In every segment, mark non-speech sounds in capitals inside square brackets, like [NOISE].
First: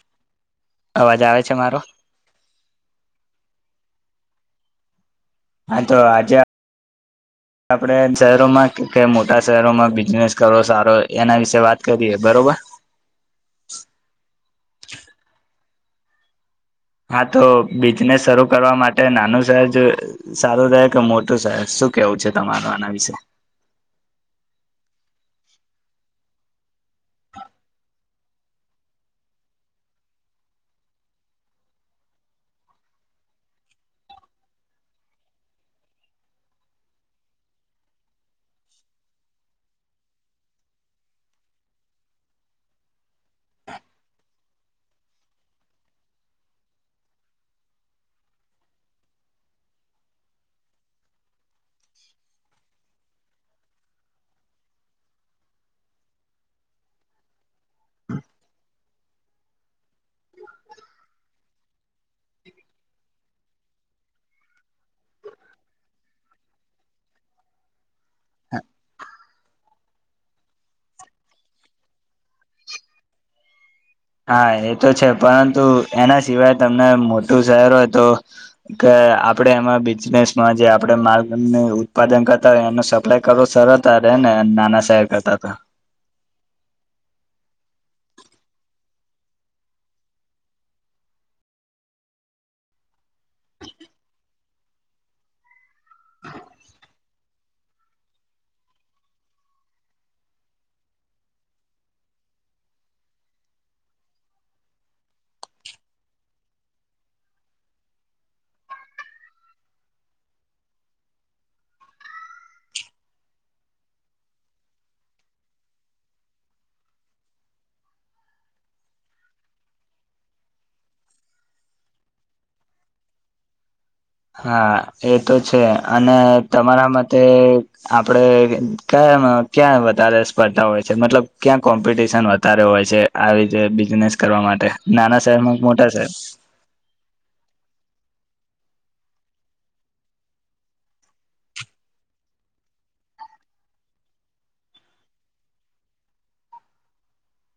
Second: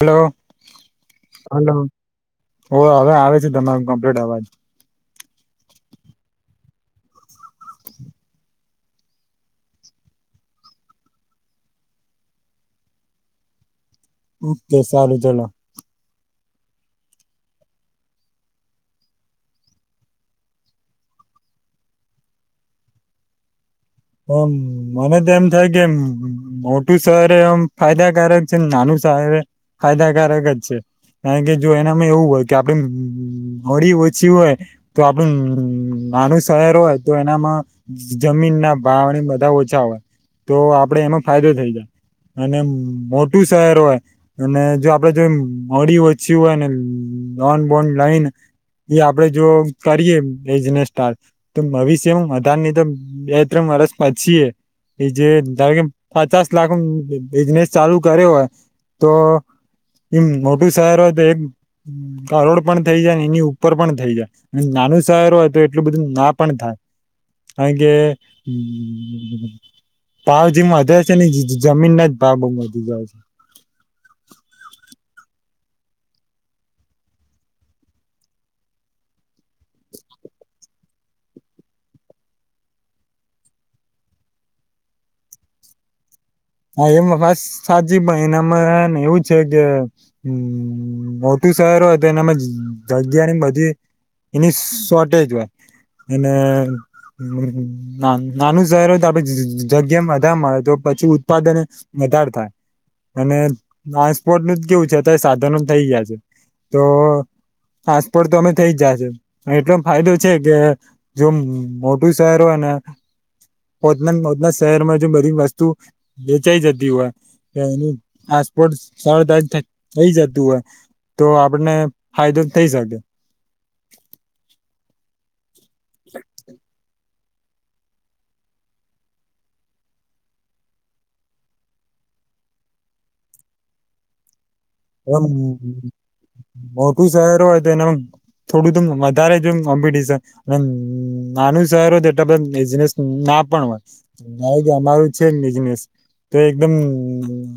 Hello અવાજ આવે છે હલો મારો ઓ હવે આવે છે ધં બડાવાદ હા તો આજ [UNINTELLIGIBLE] [INAUDIBLE] આપણે શહેરોમાં કે મોટા શહેરોમાં બિઝનેસ કરવો સારો એના વિશે વાત કરીએ બરોબર. તે સારું ચલો. હા તો બિઝનેસ શરૂ કરવા માટે નાનું શહેર સારું રહેાય કે મોટું શહેર છે. શું કેવું છે તમાર આના વિશે? હમ મને તો એમ થાય કેમ મોટું શર એમ ફાયદા ક છે ને નાનું સ ફાયદાકારક જ છે. કારણ કે જો એનામાં એવું હોય કે આપડે અળી ઓછી હોય તો આપડ નાનું શહેર હોય તો એનામાં જમીન ના બ બધા ઓછા હોય તો આપડે એમાં ફાયદો થઈ જાય. અને મોટું શહેર હોય અને જો આપડે જો મોડી ઓછી હોય ને નન બોન્ડ લઈન એ આપડે જો કરીયએ એને સ્ટાર્ટ તો ભવિષ્ય હું વધધારની તો માર્સ પછી એ જે ધાર કે પચાસ લાખ ન બિઝનેસ ચાલુ કર્યો હોય તો એમ મોટું શહેર તો એક કરોડ પણ થઈ જાય એની ઉપર પણ થઇ જાય નાનું શહેર હોય તો એટલું બધું ના પણ થાય. હે હ. ભાવ જે વધે છે ને જમીનના જ ભાવ બઉ વધી જાય છે. હા એ તો છે પરંતુ એના સિવાય તમને મોટું શહેર હોય તો કે તે આપણે એમાં બિઝનેસમાં જે આપડે માલ ને ઉત્પાદન કરતા હોય એનો સપ્લાય કરવો સરડતા રે ને નાના શહેર કરતા તો. હા એમાં વાત સાચી પણ એનામાં ને એવું છે કે અ મોટા મોટુ શહેર હોય તો એનામા જગ્યાની બધી એની શોર્ટેજ હોય એને ના નાનું શહેર હોય તો આપે જ જગ્યા ને બધા મળે તો પછી ઉત્પા ઉત્પાદન જ વધારે થાય. અને ટ્રાન્સપોર્ટનું તો કેવું છે અત્યારે સાધનો થઈ ગયા છે તો પાસપોર્ટ તો અમે થઇ જ જાશે એટલો ફાયદો છે કે જો મોટું શહેરો હોય ને પોતના પોતના શહેરમાં જો બધી વસ્તુ વેચાઈ જતી હોય તે એનું પાસપોર્ટ સરળતા થઈ જતું હોય તો આપડને ફાયદો થઇ શકે. હા એ તો છે અને તમારા માટે તે આપડે ક ક્યાં વધારે સ્પર્ધા હોય છે મતલબ ક્યાં કોમ્પિટશન વધારે હોય છે આવી રીતે બિઝનેસ કરવા માટે. નાના એમ શહેરમાં કે મોટા શહેર મોટું શહેર હોય તો એનો થોડું તો વધારે જો કોમ્પિટશન ને નાનું શહેર હોય તો બીઝનેસ ના ના પણ હોય કારણ કે અમારું જ છેને બિઝનેસ. તો એકદમ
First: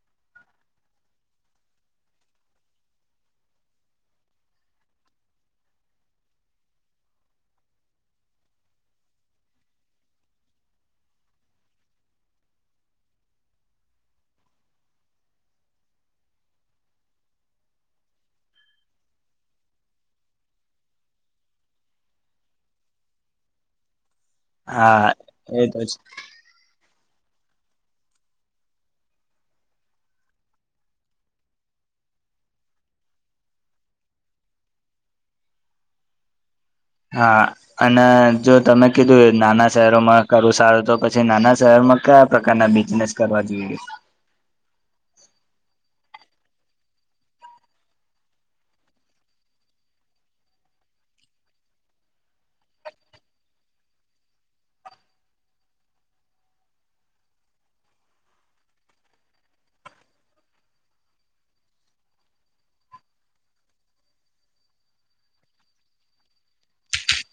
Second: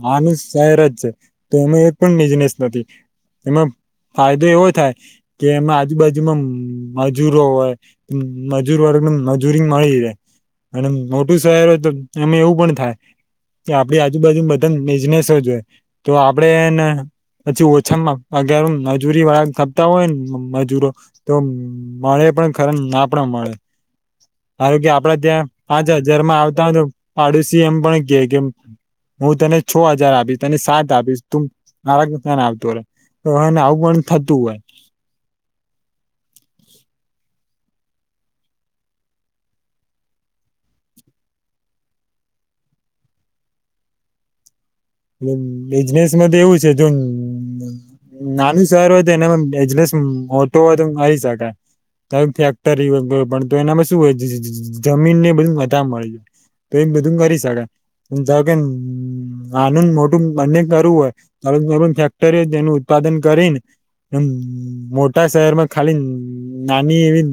નાનું શહેર જ છે તો એમાં એક પણ બિઝનેસ નથી. એમાં ફાયદો એવો થાય કે એમાં આજુબાજુમાં મજૂરો હોય મજૂર વર્ગ મજૂરી મળી જાય અને મોટું શહેર હોય તો એમાં એવું પણ થાય ત્યાં આપડી આજુબાજુ બધાને બિઝનેસ જ હોય તો આપડે ને પછી ઓછામાં પગાર મજૂરી વાળા ખપતા હોય ને મજૂરો તો મળે પણ ખરે ના પણ મળે. ધારોકે હા આપડા ત્યાં એ તો પાંચ છે હજારમાં આવતા હોય તો પાડોશી એમ પણ કે કે હું તને છ હજાર આપીશ તને સાત આપીશ તું મારા કે ત્યાને આવતો રેય હોય ને આવું પણ થતું હોય. [INAUDIBLE] હા અને જો તમે કીધું નાના શહેરોમાં કરું સારું તો પછી નાના શહેરમાં કયા પ્રકારના બિઝનેસ કરવા જોઈએ. એ બિઝનેસમાં તો એવું છે જો નાનું શહેર હોય તો એનામાં બજનેસ મોટું હોય તો મળી શકાય. તો ફેક્ટરી હોય પ પણ તો એનામાં શું હોય જજજ જમીનને બધી મથામણ. તો એમ બધું કરી શકાય જા કે ન નાનું ને મોટું બંને કરવું હોય તો હવે કોઈ પણ ફેક્ટરી હોય તેનું ઉત્પાદન કરીને એમ મોટા શહેરમાં ખાલી નાની એવી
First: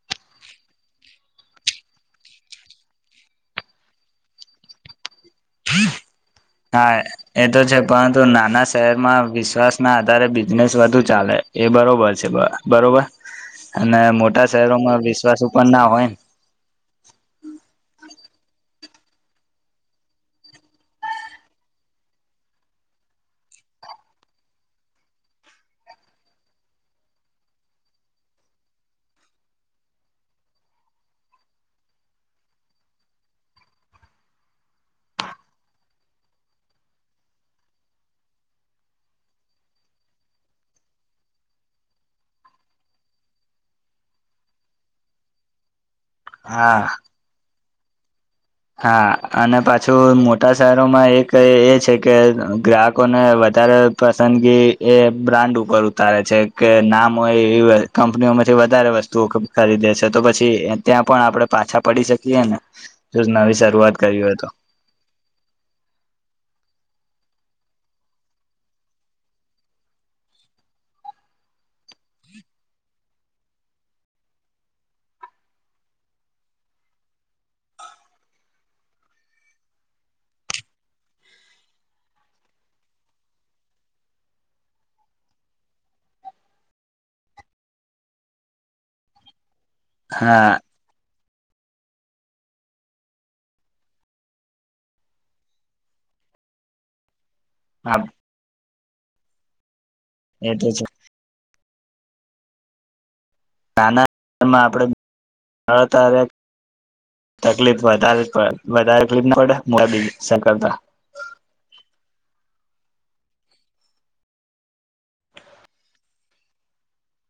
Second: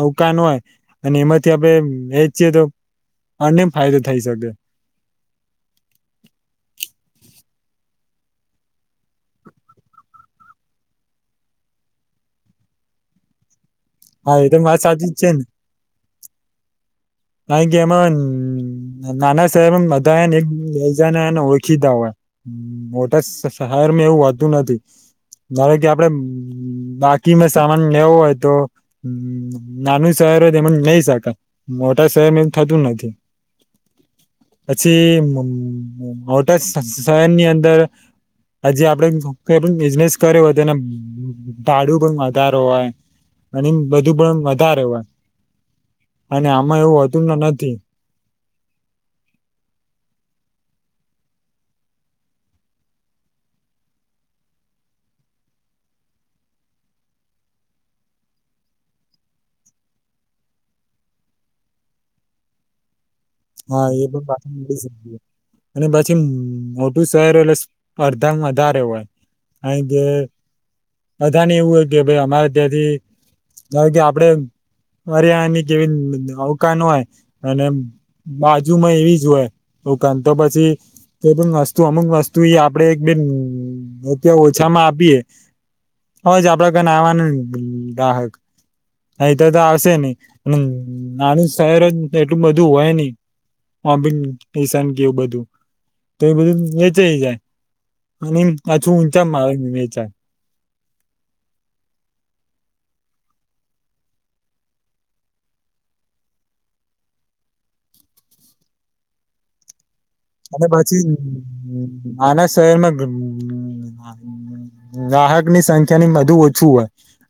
દુકાન હોય અને એમાંથી આપણે વેચીએ તો અર્નિગ ફાયદો થઈ શકે. [INAUDIBLE] હા એ તો છે પરંતુ નાના શહેરમાં વિશ્વાસના આધારે બિઝનેસ વધુ ચાલે. એ બરોબર છે. બ બરોબર. અને હા મોટા એ તો વાત શહેરોમાં સાચી જ છે ને વિશ્વાસુ પણ ના હોય. કારણ કે એમાં ન નાના શહેરમાં બધાય ને એક બીજાને ઓળખીતા હોય મોટા શ શ શહેરમાં એવુ હોતું નથી. ધારો કે આપડે બાકીનો સામાન લેવો હોય તો હમ્મ નાનું શહેર હોય તેમાંથી લઈ શકાય. મોટુ મોટા શહેરમાં એવુ થતું નથી. પછી મમ મોટા શ શહેરની અંદર હજી આપડે કઈ પણ બિઝનેસ કર્યો હોય તેનો ભાડું પણ વધારો હોય. અને બધું પણ વધારે હોય. અને આમાં હા એવું હતું તો નથી. હા અને પાછું મોટા શહેરોમાં એક એ છે કે ગ્રાહકોને વધારે પસંદગી એ બ્રાન્ડ ઉપર ઉતારે છે, કે નામ હોય એવ કંપનીઓમાં વધારે વસ્તુઓ ખરીદે છે, તો પછી ત્યાં પણ આપણે પાછા પડી શકીએ ને. જો નવી હા શરૂઆત એ કરી પણ હોય તો પાછી [UNINTELLIGIBLE] અને પછી [UNINTELLIGIBLE] શું શહેર એટલે સ્પર્ધામાં વધારે હોય. કારણે કે બધા ને એવું હોય કે ભઈ અમારે ત્યાંથી કારણ કે આપડે અરે આની કેવી અવકાન હોય અને બાજુમાં એવી જ હોય. દુકાન તો પછી તો પણ વસ્તુ અમુક વસ્તુ ઈ આપડે એક બેન ત્યાં ઓછામાં આપીએ હવે જ આપડા કને આવાનું ગ્રાહક [UNINTELLIGIBLE] તો આવશે નહી. હા નાની શહેર જ એટલું બધું હોય નહી હ બી ઈશાન કે એવું બધું તો એ બધું વેચાઈ જાય અને પાછું ઊંચા માર વેચાય. એટલે છે. નાનામાં આપણે [UNINTELLIGIBLE] તકલીફ વધારે પડે, વધારે તકલીફ પડે [UNINTELLIGIBLE] અને પછી આના શહેરમાં ગ્રાહક ની સંખ્યા ની બધુ ઓછું હોય.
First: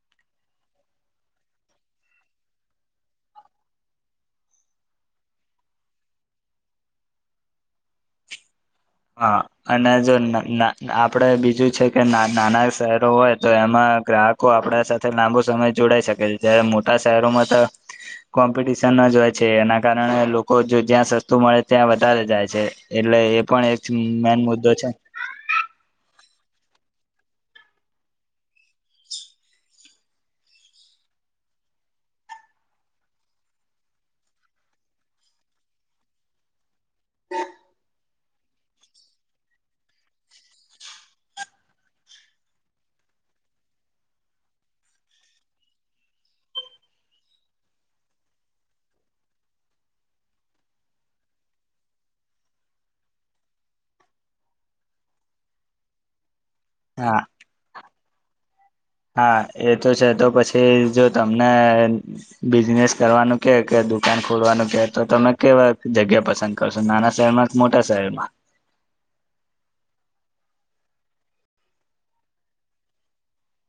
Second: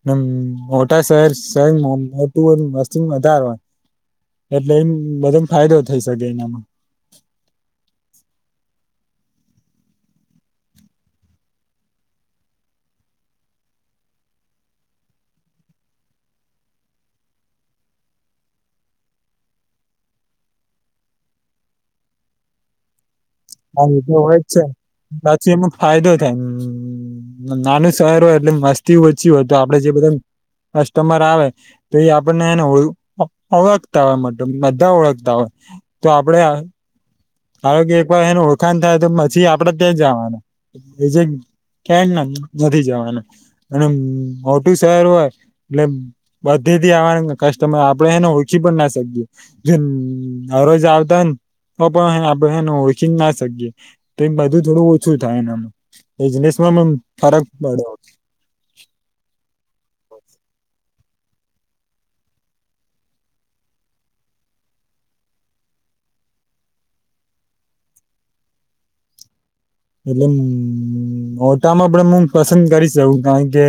નમ મોટા શહેર શર મ મોટું હોય વસ્ત વધાર હોય. એટલે એમ બધો ફાયદો થઈ શકે એનામાં. હા અને જો આપડે ન ન ના બીજું છે કે ના નાના શહેરો હોય તો એમાં માં ગ્રાહકો આપણા સાથે લાંબો સમય જોડાઈ શકે છે. જ્યારે મોટા શહેરોમાં તો કોમ્પિટિશન જ હોય છે. એના કારણે લોકો જો જ્યાં સસ્તું મળે ત્યાં વધારે જાય છે. એટલે એ પણ એક હા એ તો હોય મેન જ છે. મુદ્દો પછી એમ ફાયદો થાય હમ્મ. ન નાનું શહેર હોય એટલે મસ્તી ઓછી હોય તો આપડે જે બધા કસ્ટમર આવે તો એ આપણને એને ઓ ઓળખતા હોય મતલબ બધા ઓળખતા હોય. તો આપડે આ આ કે પણ એનું ઓળખાણ થાય તો પછી આપડે ત્યાં જવાના. એ જે કે ના નથી જવાના અને મોટી શહેર હોય એટલે બધ [UNINTELLIGIBLE] કસ્ટમર આપડે એને ઓળખી પણ ના શકીએ. જે રોજ આવતા હોય ને [UNINTELLIGIBLE] પણ હે ને આપડે હે ને ઓળખી જ ના શકીએ. તો એ બધું થોડું ઓછું થાય એનામાં. [UNINTELLIGIBLE] મમ હા ફરક પડ્યો હોય. હા એ તો છે, તો પછી જો તમને બિઝનેસ કરવાનું કે દુકાન ખોલવાનું કહે તો તમે કેવા જગ્યા પસંદ કરશો? નાના શહેરમાં કે મોટા શહેરમાં? [INAUDIBLE] એટલે અમ મોટામાં પણ હું પસંદ કરીશ એવું, કારણ કે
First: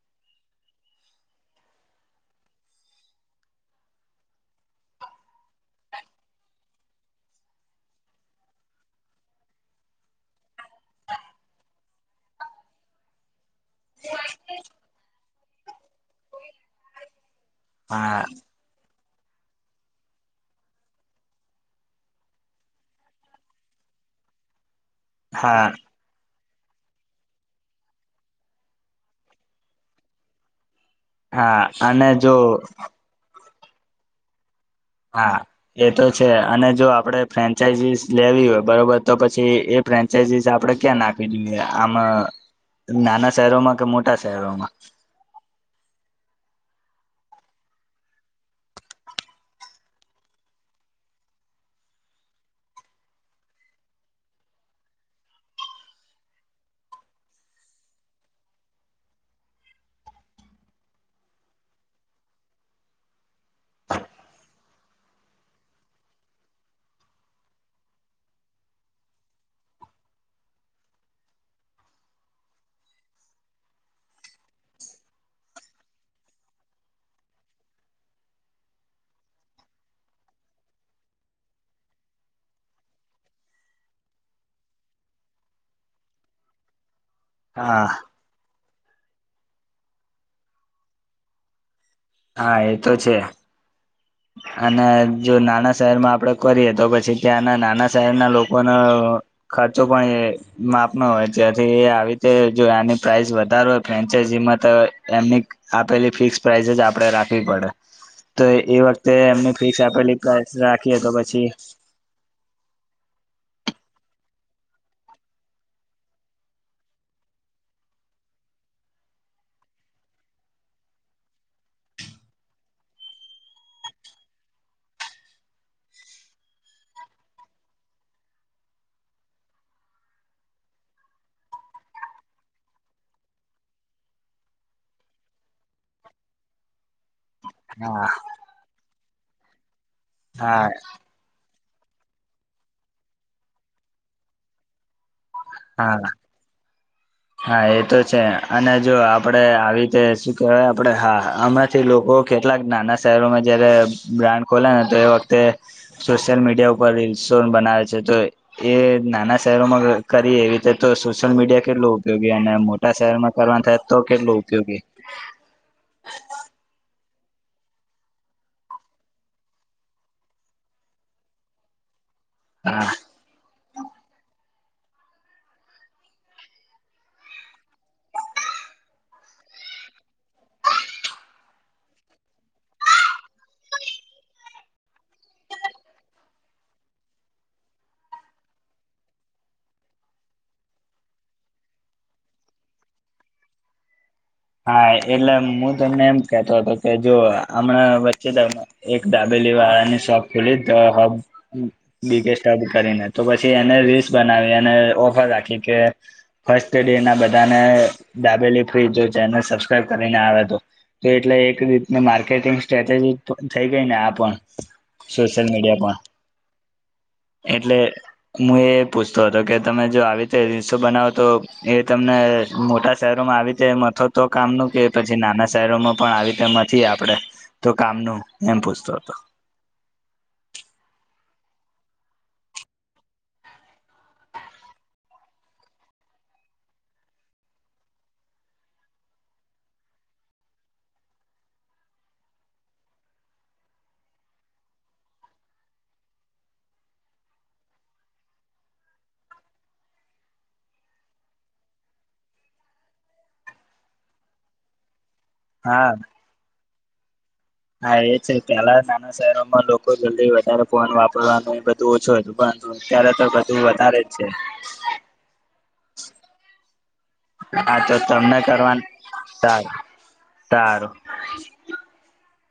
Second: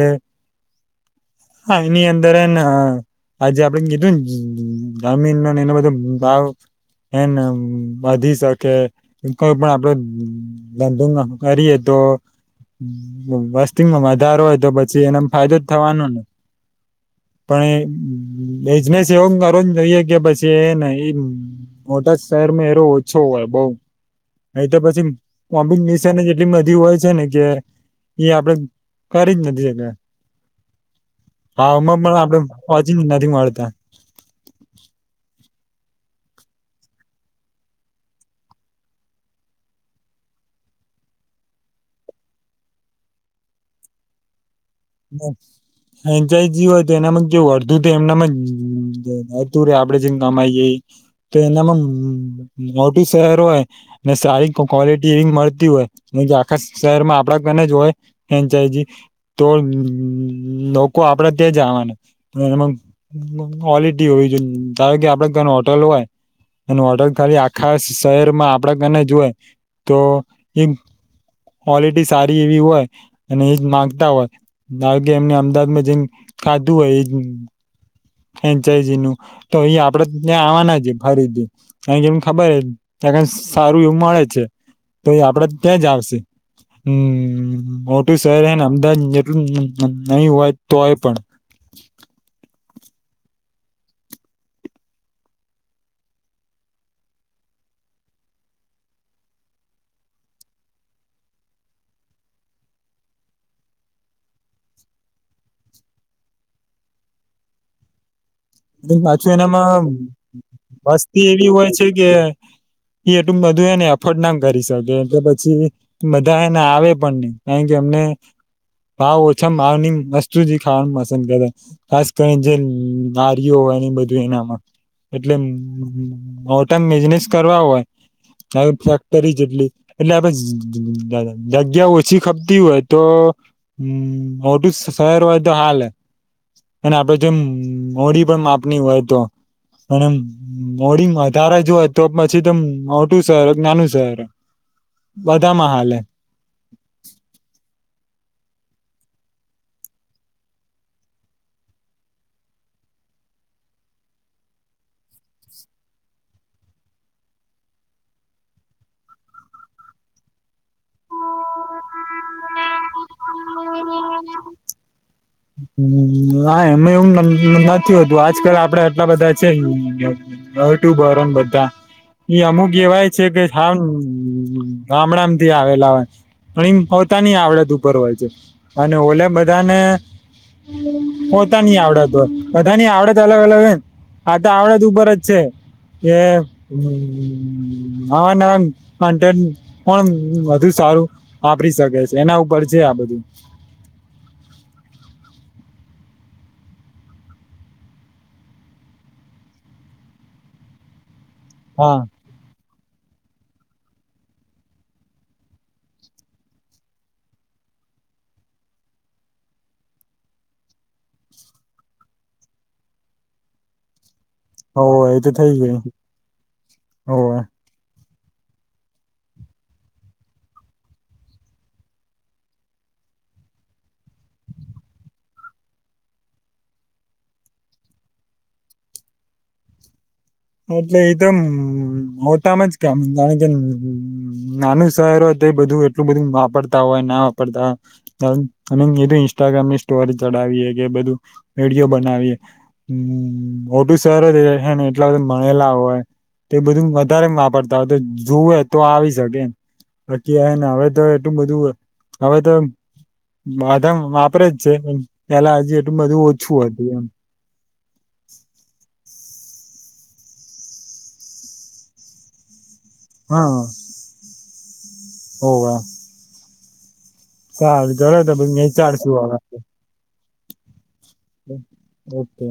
હા એની અંદર એને હે ને આજે આપડે કીધું ને જ જામીનને એનો બધો ભાવ એન વધી શકે, કોઈ પણ આપડો [UNINTELLIGIBLE] કરીએ તો વ વસ્તીમાં વધારો હોય તો પછી એનો ફાયદો જ થવાનોન. પણ એ બે હા બિઝનેસ એવું કરો જોઈએ કે પછી એને ઈ મોટા જ શહેરમાં એરો ઓછો હોય બઉ એ તો પછી હા કોમ્બિંગમીશન જ એટ લી બધી હોય છે ને કે એ આપડે કરી જ નથી શક્યા. હા હામાં અને પણ જો આપડે વાંચી નથી મળતા. હા એ તો છે અને જો આપડે ફ્રેન્ચાઈઝિસ લેવી હોય બરોબર તો પછી એ ફ્રેન્ચાઈઝીસ આપડે આપણે ક્યાં નાખવી જોઈએ આમ નાના શહેરોમાં કે મોટા શહેરોમાં બ ફ્રેન્ચાઈજી હોય તો એનામાં કેવું અડધૂ તો એમનેમ જ જતું રેય એમનેમ જ જતું રેય આપડે જે કમાઈ જઈ તો એનામાં મોટું શહેર હોય ને સારી ક્વોલિટી એવી મળતી હોય. ને આખા શહેરમાં આપડા ગને જ હોય ફેંનચાયઝી તો લોકો આપડે ત્યાં જ આવાના પણ એમાં કવોલિટી હોવી જોઈએ. કારણ કે આપડે ઘનું હોટલ હોય અને ઓર્ડર ખાલી આખા શહેરમાં આપડા કને હોય તો ઈ મ કવોલિટી સારી એવી હોય અને એજ માંગતા હોય. ના કે એમને અમદાવાદમાં જેમ ખાધું હોય ઈ જ ફ્રેનચાયઝી નું તો ઈ આપડે ત્યાં આવવાના જ ફરીથી અ કેમ કે એને ખબર જ ત્યાં સારું એવું મળે છે તો એ આપડે ત્યાં જ આવશે. હમમ હા મોટું શહેર અને અમદાવાદ નહી હોય તોય પણ હા એ તો છે. [INAUDIBLE] અને જો નાના શહેરમાં આપડે કરીએ તો પછી ત્યાંના નાના શહેરના લોકોના અ ખર્ચો પણ એ માપનો હોય ત્યાથી એ આવી રીતે જો આની પ્રાઇસ વધારે હોય ફ્રેનચાઈઝી માં ત એમની આપેલી ફિક્સ પ્રાઇસ જ આપડે રાખવી પડે. [INAUDIBLE] તો એ વાત પાછું એનામાં તો વસ્તી પછી એવી હોય છે કે એ એટું બધું એને એફટ ના કરી શકે એટલે પછી બધા એને આવે પણ નહી કારણ કે એમને ભાવ ઓછા ભાવ ની વસ્તુ જ ખાવાનું પસંદ કરે ખાસ કરીને જે નારિયો એની બધું એનામાં એટલે મોટામ બિઝનેસ કરવા હોય કય ફેક્ટરી જેટલી એટલે આપડે જગ્યા ઓછી ખપતી હોય તો હમમ મોટું શહેર હોય તો હાલે હ અને આપડે હા મોડી પણ માપની હોય તો અને હા મોડી વધારે જ તો પછી તો મોટું શહેર હોય કે નાનું શહેર હોય. બધામાં હા હાલે હા એ તો છે અને જો આપડે આવી રીતે શું કેહેવાય આપડે હા આમાંથી લોકો કેટલાક નાના શહેરોમાં જયારે બ્રાન્ડ ખોલે ને તો એ વખતે સોશિયલ મીડિયા ઉપર રીલ સોન બનાવે છે તો એ નાના શહેરોમાં કરી એવી રીતે તો સોશિયલ મીડિયા કેટલું ઉપયોગી અને મોટા શહેરમાં કરવા થાય તો કેટલું ઉપયોગી હમમ ના એમ એવું નક નક્કી નથી હોતું આજકાલ આપડે આટલા બધા છે યુટુબન અરુન બધા એ અમુક હા કેવાય છે કે હા ગામડા મથી આવેલા હોય પણ ઈન પોતાની આવડત ઉપર હોય છે. અને ઓલે બધાને પોતાની આવડત હોય બધાની આવડત અલગ અલગ હોય. હા તો આવડત ઉપર જ છે. એ નવા નવા કન્ટેન્ટ પણ વધુ સા સારું વાપરી શકે છે એના ઉપર છે આ બધું હા એટલે મુ તમને એમ કેતો હતો કે જો હમણાં વચ્ચે એક દાદર પલી વાળાની શોપ ખોલી તો હબ હા બી કે સબ કરી ને તો પછી એને રીલસ બનાવી અને ઓફર રાખી કે ફસ્ટ ડે ના બધાને દાબેલી ફ્રીજ છે ચેનલ સબસ્ક્રાઈબ કરીને આવે તો તો એટલે એક રીત માર્કેટિંગ સ્ટ્રેટેજી થઈ ગઈ ને આ પણ હો એ તો સોશિયલ થઈ ગઈ મીડિયા પણ હોવે એટલે હું એ પૂછતો હતો કે તમે જો આવી રીતે રીસો બનાવો તો એ તમને મોટા શહેરોમાં આવી રીતે મથો તો કામ ન કે પછી નાના શહેરોમાં પણ આવી રીતે મથી આપડે તો કામનું એમ પૂછતો હતો [INAUDIBLE] એટલે એ તો મોટામાં જ કેમ કારણ કે નાનું શરો બધું એટલું બધું વાપરતા હોય ના વાપરતા હોય એધું ઇન્સ્ટાગ્રામ ની સ્ટોરી ચડાવ વિડિયો બનાવી મોટું સરને એટલા બધા ભણેલા હોય તો બધું વધારે વાપરતા હોય તો જુએ તો આવી શકેમ બાકી ને હવે તો એટલું બધું હવે તો બધા વાપરે જ છે પેલા હજી એટલું બધું ઓછું હતું એમ હ છે એલા નાના શહેરોમાં એમાં લોકો જલ્દી વધારે ફોન વાપરવાનું એ બધું ઓછું હતું પણ અત્યારે તો બધું હા વધારે જ છે હોવે હા તો સારું ચલોતો તમને પછી મે કરવા વિચારી શું હવે સારું સારું ઓકે